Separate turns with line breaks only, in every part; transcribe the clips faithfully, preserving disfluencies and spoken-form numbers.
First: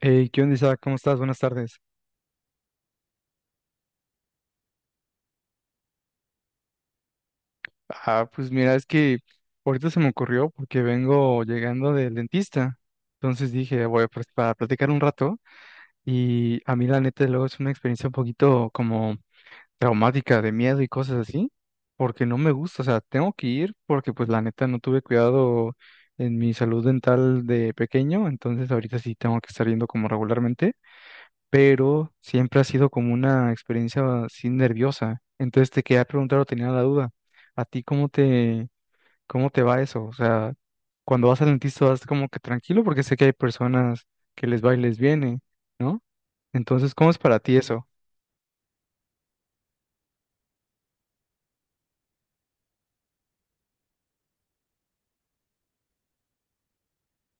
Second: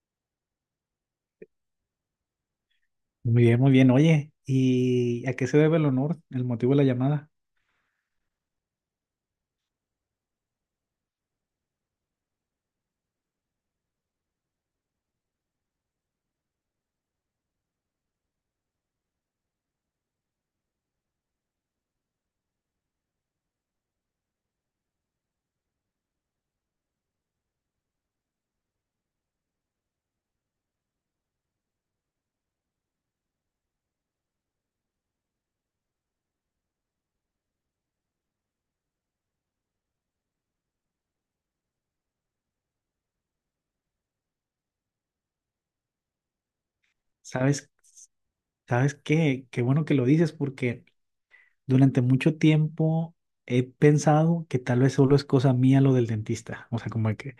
Hey, ¿qué onda, Isaac? ¿Cómo estás? Buenas tardes.
Muy bien, muy bien. Oye, ¿y a qué se debe el honor, el motivo de la llamada?
Ah, pues mira, es que ahorita se me ocurrió porque vengo llegando del dentista. Entonces dije, voy a pl- para platicar un rato. Y a mí, la neta, luego es una experiencia un poquito como traumática, de miedo y cosas así, porque no me gusta. O sea, tengo que ir porque, pues, la neta, no tuve cuidado en mi salud dental de pequeño. Entonces, ahorita sí tengo que estar yendo como regularmente, pero siempre ha sido como una experiencia así nerviosa. Entonces te quería preguntar o tenía la duda, ¿a ti cómo te, cómo te va eso? O sea, cuando vas al dentista vas como que tranquilo porque sé que hay personas que les va y les viene, ¿no? Entonces, ¿cómo es para ti
¿Sabes,
eso?
sabes qué? Qué bueno que lo dices porque durante mucho tiempo he pensado que tal vez solo es cosa mía lo del dentista. O sea, como que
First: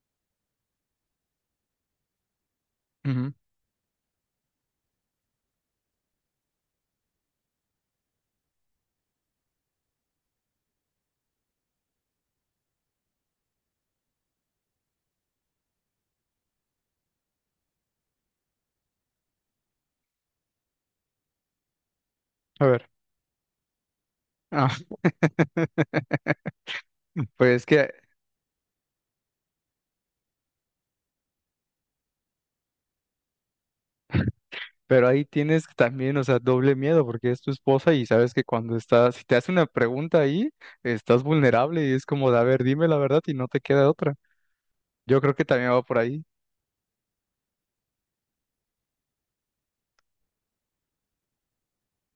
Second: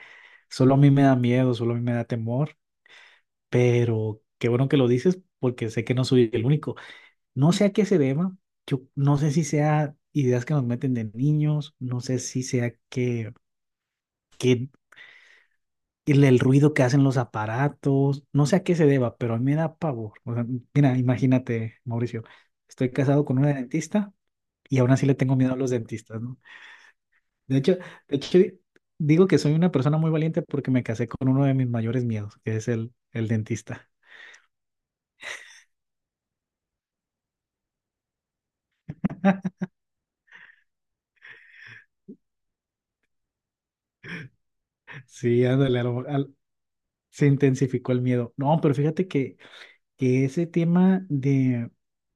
solo a mí me da miedo, solo a mí me da temor,
Ujú.
pero qué bueno que lo dices porque sé que no soy el único. No sé a qué se deba. Yo no sé si sea ideas que nos meten de niños, no sé si sea que... que el, el ruido que hacen los aparatos, no sé a qué se deba, pero a mí me da pavor. O sea, mira, imagínate, Mauricio,
A ver.
estoy casado con una dentista
Ah,
y aún así le tengo miedo a los dentistas, ¿no?
pues
De
es
hecho,
que,
de hecho, di- digo que soy una persona muy valiente porque me casé con uno de mis mayores miedos, que es el, el dentista.
pero ahí tienes también, o sea, doble miedo porque es tu esposa y sabes que cuando estás, si te hace una pregunta ahí, estás vulnerable y es como de, a ver, dime la verdad y no te queda otra. Yo creo
Sí,
que también
ándale,
va
a
por
lo-
ahí.
al- se intensificó el miedo. No, pero fíjate que, que ese tema de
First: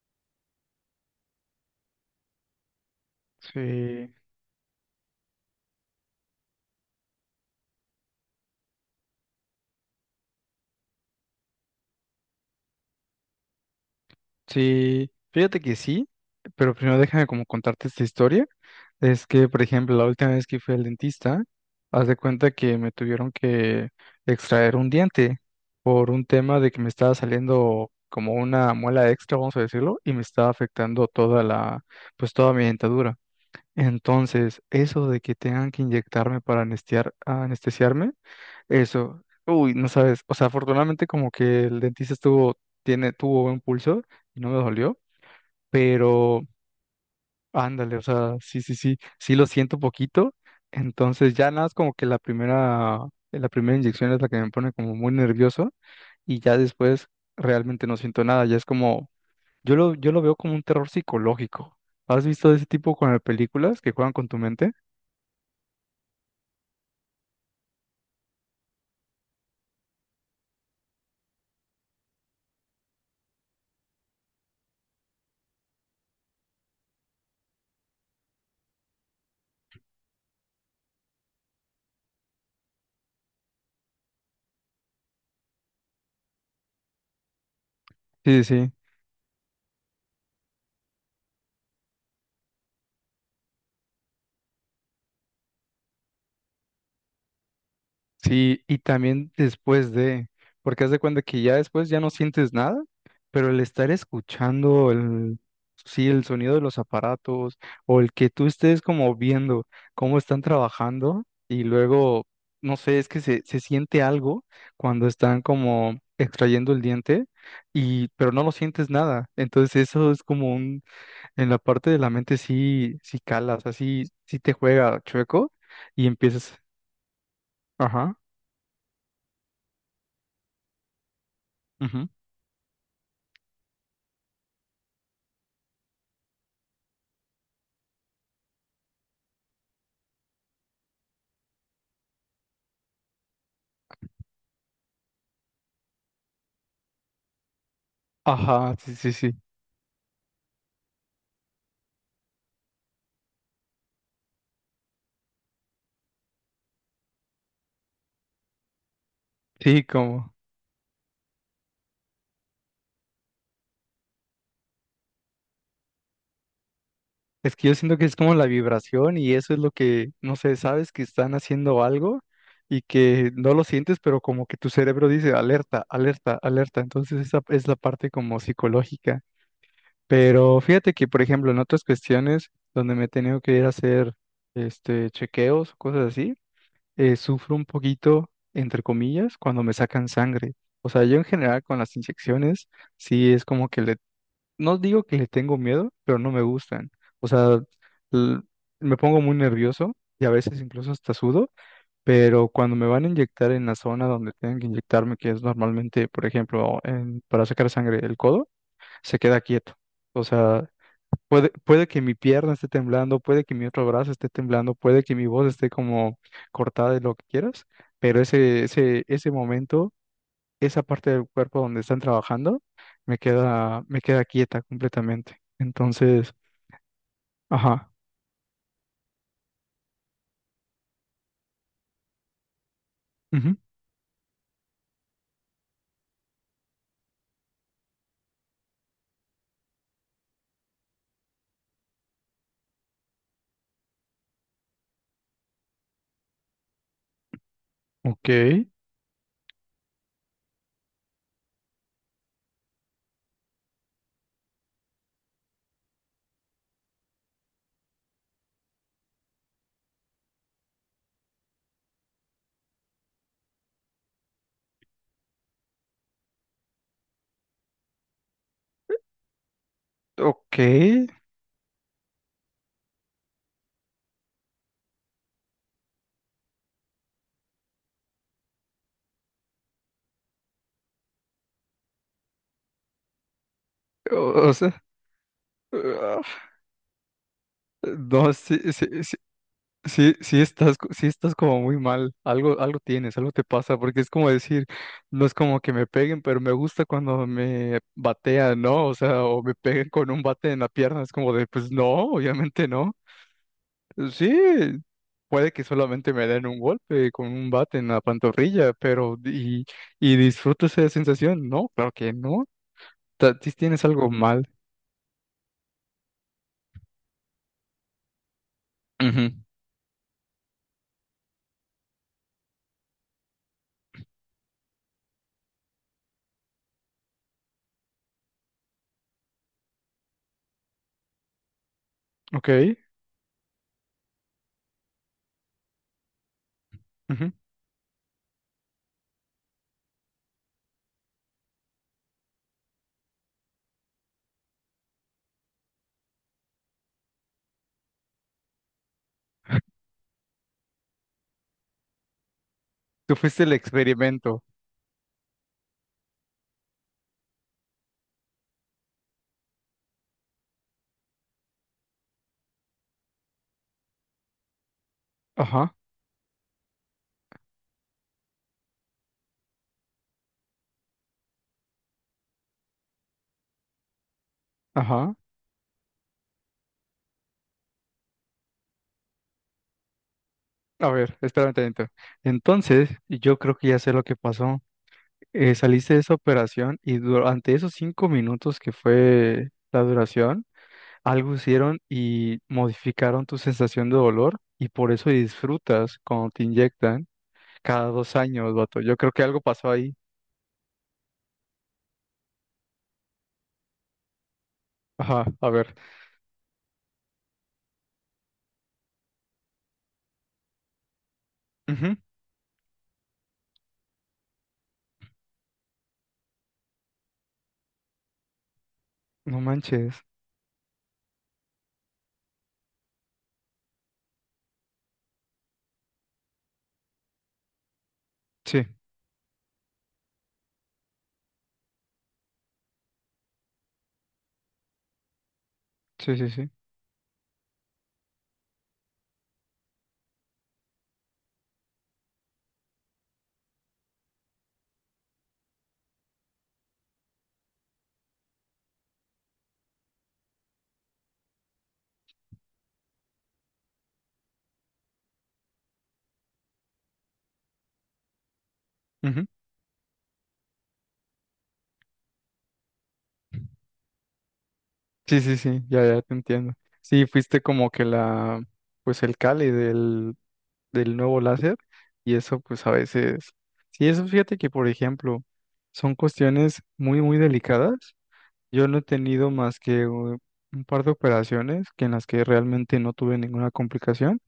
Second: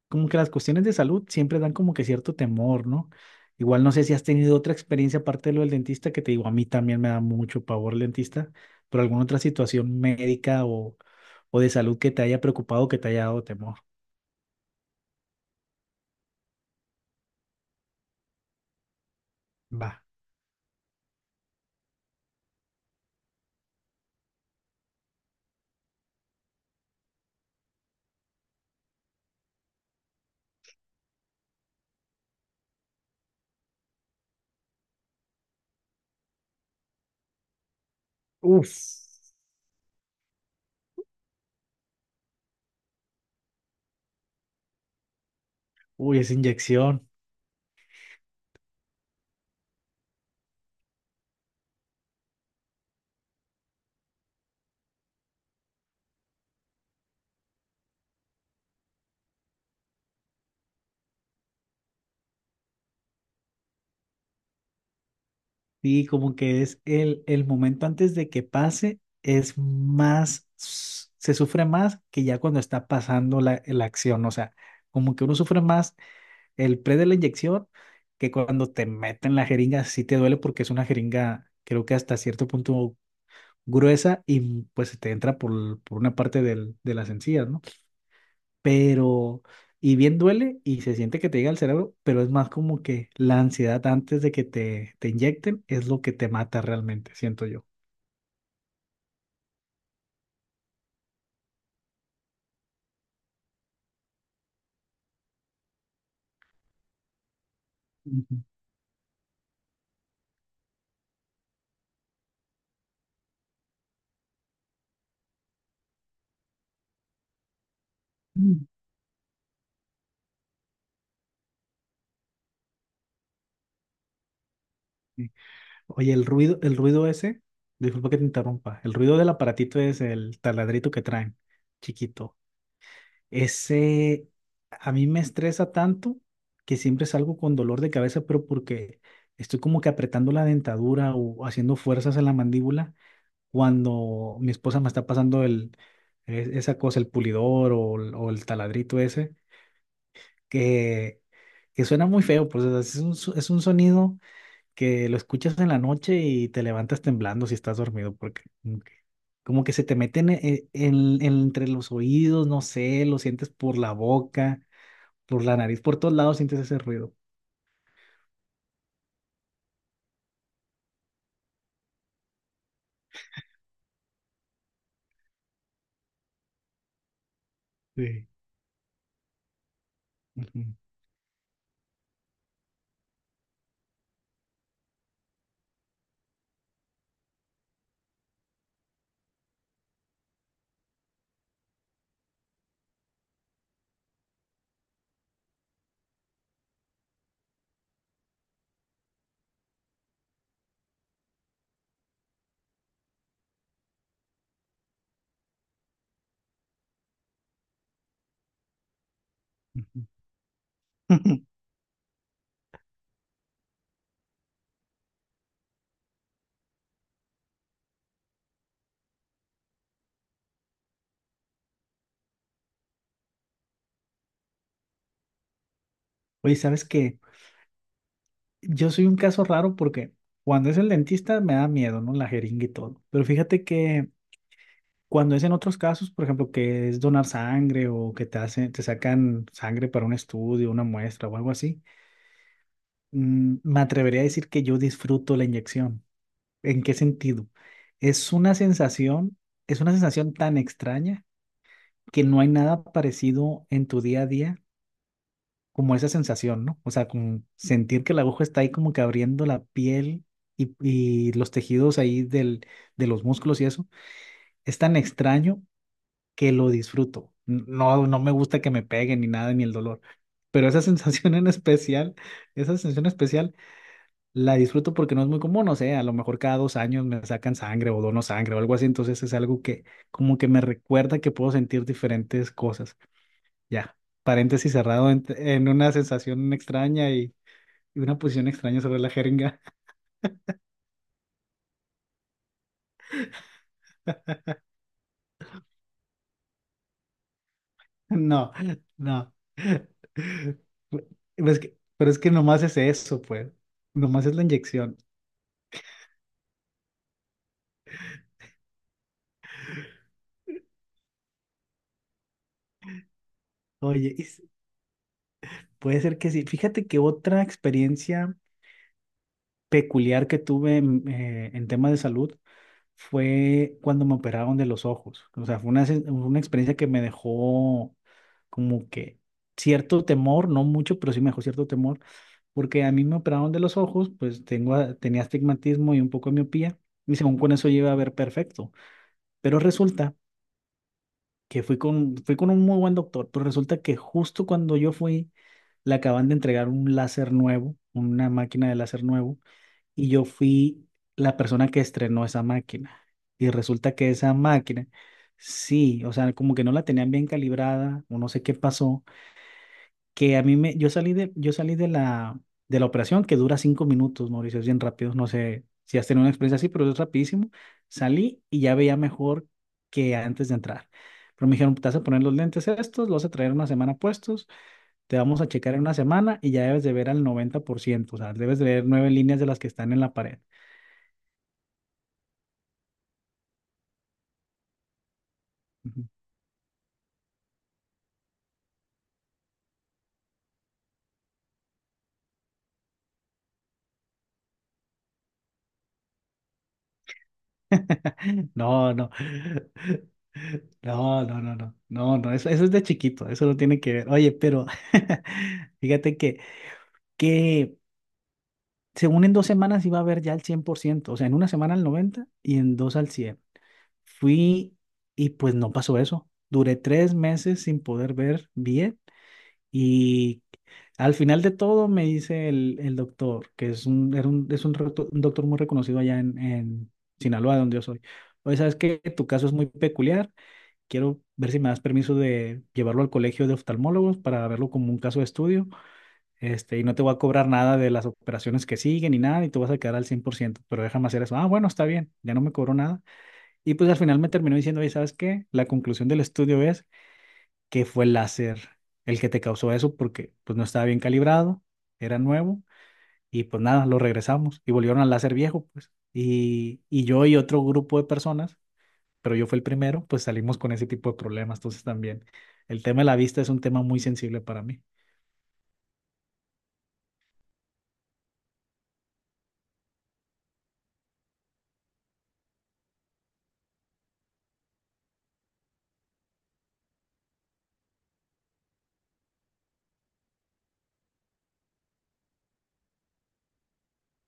como que las cuestiones de salud siempre dan como que cierto temor, ¿no? Igual no sé
Sí,
si has tenido otra experiencia aparte de lo del dentista, que te digo, a mí también me da mucho pavor el dentista, pero alguna otra situación médica o, o de salud que te haya preocupado, que te haya dado temor.
sí, fíjate que sí, pero primero déjame como contarte esta historia. Es que, por
Va.
ejemplo, la última vez que fui al dentista, haz de cuenta que me tuvieron que extraer un diente por un tema de que me estaba saliendo como una muela extra, vamos a decirlo, y me estaba afectando toda la, pues toda mi dentadura. Entonces, eso de que tengan que inyectarme para anestear- anestesiarme,
Uf,
eso, uy, no sabes, o sea, afortunadamente como que el dentista estuvo, tiene, tuvo buen pulso y no me dolió,
uy, esa
pero
inyección.
ándale, o sea, sí, sí, sí, sí lo siento poquito, entonces ya nada, es como que la primera, la primera inyección es la que me pone como muy nervioso y ya después realmente no siento nada, ya es como, yo lo, yo lo veo como un terror psicológico. ¿Has visto ese tipo con las películas que juegan con tu mente?
Sí, como que es el, el momento antes de que pase, es más, se sufre más que ya cuando está pasando la, la acción. O sea, como que uno sufre más. El pre de la inyección, que cuando te meten la jeringa sí te duele porque es una jeringa, creo que hasta cierto punto gruesa y mm, pues se te entra por, l- por una parte del, de las encías, ¿no?
Sí, sí, sí.
Pero, y bien duele y se siente que te llega al cerebro, pero es más como que la ansiedad antes de que te, te inyecten es lo que te mata realmente, siento yo.
Sí, y también después de, porque haz de cuenta que ya después ya no sientes nada, pero el estar escuchando el, sí, el sonido de los aparatos o el que
Ujú.
tú estés como viendo cómo están trabajando y luego, no sé, es que se, se siente algo cuando están como extrayendo el diente y, pero no lo
Mm.
sientes nada. Entonces eso es como un, en la parte de la mente sí, sí calas, así, sí sí te juega
Sí.
chueco y
Oye, el
empiezas,
ruido, el ruido ese, disculpa
ajá.
que te interrumpa, el ruido del aparatito es el taladrito que traen, chiquito. Ese a mí me estresa tanto que siempre salgo con dolor de cabeza, pero porque estoy como que apretando la dentadura o haciendo fuerzas en la mandíbula cuando mi esposa me está pasando el, e- esa cosa, el pulidor o, el o el
Ajá, sí,
taladrito
sí, sí.
ese, que, que suena muy feo, pues o sea, es un, so- es un sonido que lo escuchas en la noche y te levantas temblando si estás dormido, porque como que como que
Sí,
se te meten
como.
en, en- en- entre los oídos, no sé, lo sientes por la boca, por la nariz, por todos lados sientes ese ruido.
Es que yo siento que es como la vibración y eso es lo que, no sé, sabes que están haciendo algo y que no lo sientes, pero como que tu cerebro dice alerta, alerta, alerta. Entonces esa es la parte
Sí.
como psicológica. Pero
Ujú,
fíjate que, por ejemplo, en otras cuestiones donde me he tenido que ir a hacer este chequeos, cosas así, eh, sufro un poquito, entre comillas, cuando me sacan sangre. O sea, yo en general con las inyecciones, sí es como que le no digo que le tengo miedo, pero no me gustan. O sea, l- me pongo muy nervioso y a veces incluso hasta sudo, pero cuando me van a inyectar en la zona donde tienen que inyectarme, que es normalmente, por ejemplo, en- para sacar sangre el codo, se queda quieto.
ujú.
O sea, puede, puede que mi pierna esté temblando, puede que mi otro brazo esté temblando, puede que mi voz esté como cortada de lo que quieras, pero ese, ese, ese momento, esa parte del cuerpo donde están trabajando me queda, me queda quieta completamente. Entonces,
Oye, ¿sabes qué?
ajá.
Yo soy un caso raro porque cuando es el dentista me da miedo, ¿no? La jeringa y todo. Pero
Ujú,
fíjate que cuando es en otros casos, por ejemplo, que es donar sangre o que te hacen, te sacan sangre para un estudio, una muestra o algo así, mm, me atrevería a decir que yo disfruto la inyección. ¿En qué sentido?
ok,
Es una sensación, es una sensación tan extraña que no hay nada parecido en tu día a día como esa sensación, ¿no? O sea, como sentir que la aguja está ahí como que abriendo la piel y, y los tejidos ahí del, de los músculos y eso, es tan extraño que lo disfruto. No, no me gusta que me peguen ni nada, ni el dolor,
ok.
pero esa sensación en especial, esa sensación especial la disfruto porque no es muy común, no sé, a lo mejor cada dos años me sacan sangre o dono sangre o algo así, entonces es algo que como que me recuerda que puedo sentir diferentes cosas. Ya,
O, o
paréntesis
sea,
cerrado en en una
ah,
sensación extraña y y una
no,
posición
sí,
extraña
sí,
sobre la
sí,
jeringa.
sí, sí estás, co- sí estás como muy mal. Algo, algo tienes, algo te pasa, porque es como decir, no es como que me peguen, pero me gusta cuando me
No,
batean, ¿no? O sea,
no.
o me peguen con un bate en la pierna. Es como de,
Pero es
pues
que,
no,
pero es que nomás
obviamente
es
no.
eso, pues. Nomás
Sí,
es la inyección.
puede que solamente me den un golpe con un bate en la pantorrilla, pero y, y disfruto esa sensación. No, claro que no. Ta- ti Tienes algo
Oye, y s-
mal.
puede ser que sí. Fíjate que otra experiencia
Ujú.
peculiar que tuve en, eh, en temas de salud fue cuando me operaron de los ojos. O sea, fue una, sen- una experiencia que me dejó como que cierto temor, no mucho, pero sí me dejó cierto temor,
Ok.
porque a mí me operaron de los ojos, pues tengo, a- tenía astigmatismo y un poco de miopía, y
Ujú.
según con eso yo iba a ver perfecto. Pero resulta que fui con, fui con un muy buen doctor, pero resulta que justo cuando yo fui, le acaban de entregar un láser nuevo, una máquina de láser nuevo, y yo fui la persona que estrenó esa máquina.
Tú fuiste
Y
el
resulta que esa
experimento.
máquina, sí, o sea, como que no la tenían bien calibrada, o no sé qué pasó que a mí me, yo salí de, yo salí de la, de la operación que dura cinco minutos, Mauricio, es bien rápido, no sé
Ajá,
si has tenido una experiencia así, pero es rapidísimo. Salí y ya veía mejor que antes de entrar. Pero me dijeron, te vas a poner los lentes estos, los vas a traer una semana puestos,
ajá.
te vamos a checar en una semana y ya debes de ver al noventa por ciento. O sea, debes de ver nueve líneas de las que están en la pared.
A ver, espérame tantito. Entonces, yo creo que ya sé lo que pasó. Eh, saliste de
Ujú.
esa operación y durante esos cinco minutos que fue la duración, algo hicieron y modificaron tu sensación de dolor y por eso disfrutas cuando te inyectan cada dos años, vato.
No,
Yo
no.
creo que algo pasó ahí.
No, no, no, no, no, no, eso, eso es de chiquito, eso no tiene que ver. Oye, pero
Ajá, a ver.
fíjate que según en dos semanas iba a ver ya el ciento. O sea, en una semana al
Ujú.
noventa y en dos al cien. Fui y pues no pasó eso. Duré tres meses sin poder ver bien
No manches.
y al final de todo me dice el, el doctor, que es un, era un, es un, recto- un doctor muy reconocido allá en, en Sinaloa, donde yo soy. Oye,
Sí,
sabes que tu caso es muy peculiar. Quiero ver si me das permiso de llevarlo al colegio de oftalmólogos para verlo como un caso de estudio.
sí, sí, sí.
Este, y no te voy a cobrar nada de las operaciones que siguen ni nada, y tú vas a quedar al cien por ciento, pero déjame hacer eso. Ah, bueno, está bien, ya no me cobró nada. Y pues al final me terminó diciendo, oye, ¿sabes qué? La conclusión del estudio es que fue el láser el que te causó eso porque pues no estaba bien calibrado, era nuevo, y pues nada, lo regresamos y volvieron al láser viejo, pues. Y, y yo y otro grupo de personas,
Ujú.
pero yo fui el primero, pues salimos con ese tipo de problemas. Entonces también el tema de la vista es un tema muy sensible para mí.
Sí, sí, sí, ya, ya te entiendo. Sí, fuiste como que la, pues el cali del, del nuevo láser y eso pues a veces, sí, eso fíjate que por ejemplo son cuestiones muy, muy delicadas. Yo no he tenido más que u- un par de operaciones que en las que realmente no tuve ninguna complicación,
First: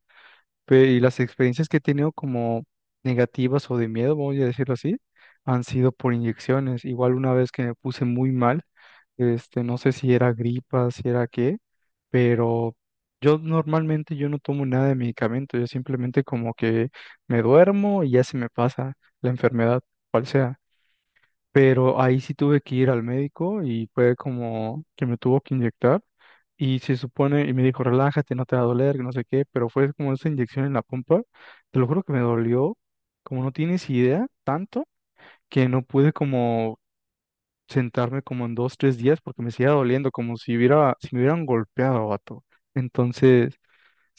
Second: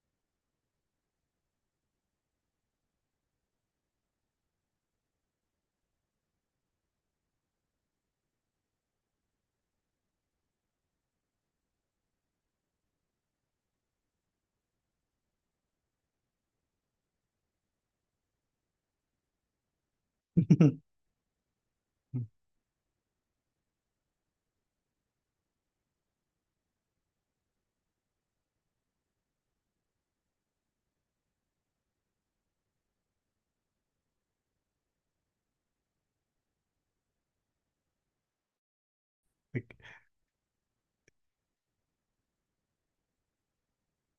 pe- y las experiencias que he tenido como negativas o de miedo, vamos a decirlo así, han sido por inyecciones. Igual una vez que me puse muy mal, este, no sé si era gripa, si era qué, pero yo normalmente yo no tomo nada de medicamento, yo simplemente como que me duermo y ya se me pasa la enfermedad, cual sea. Pero ahí sí tuve que ir al médico y fue como que me tuvo que inyectar y se supone, y me dijo, relájate, no te va a doler, que no sé qué, pero fue como esa inyección en la pompa, te lo juro que me dolió, como no tienes idea, tanto que no pude como sentarme como en dos, tres días porque me
Te
seguía doliendo, como si hubiera, si me hubieran golpeado, vato. Entonces,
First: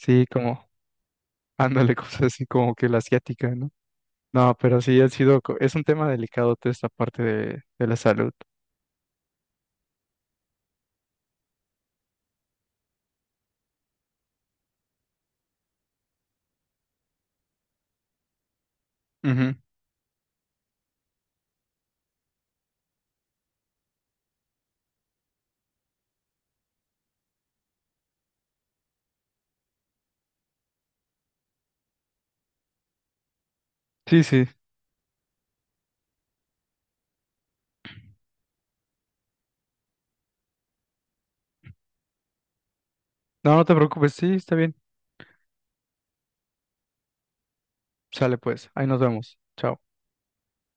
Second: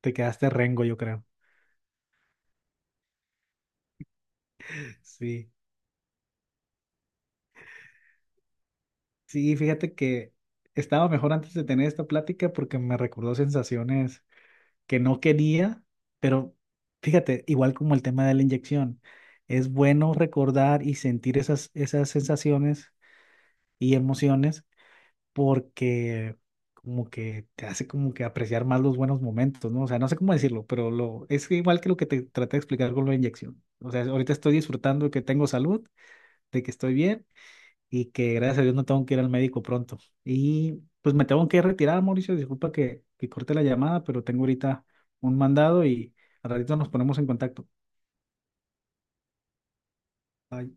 te quedaste
como,
rengo, yo creo.
ándale, cosas así como que la asiática, ¿no? No, pero sí ha sido,
Sí,
co- es un tema delicado toda esta parte de, de la salud.
sí, fíjate que estaba mejor antes de tener esta plática porque me recordó sensaciones que no quería, pero fíjate, igual como el tema de la inyección,
Ujú.
es bueno recordar y sentir esas, esas sensaciones y emociones porque como que te hace como que apreciar más los buenos momentos, ¿no? O sea, no sé cómo decirlo, pero lo, es igual que lo que te traté de explicar con la inyección. O sea,
Sí,
ahorita
sí.
estoy disfrutando de que tengo salud, de que estoy bien y que gracias a Dios no tengo que ir al médico pronto. Y pues me tengo que retirar, Mauricio, disculpa que, que
No,
corte la
no te
llamada,
preocupes,
pero
sí,
tengo
está bien.
ahorita un mandado y al ratito nos ponemos en contacto.
Sale pues, ahí nos vemos. Chao.
Bye.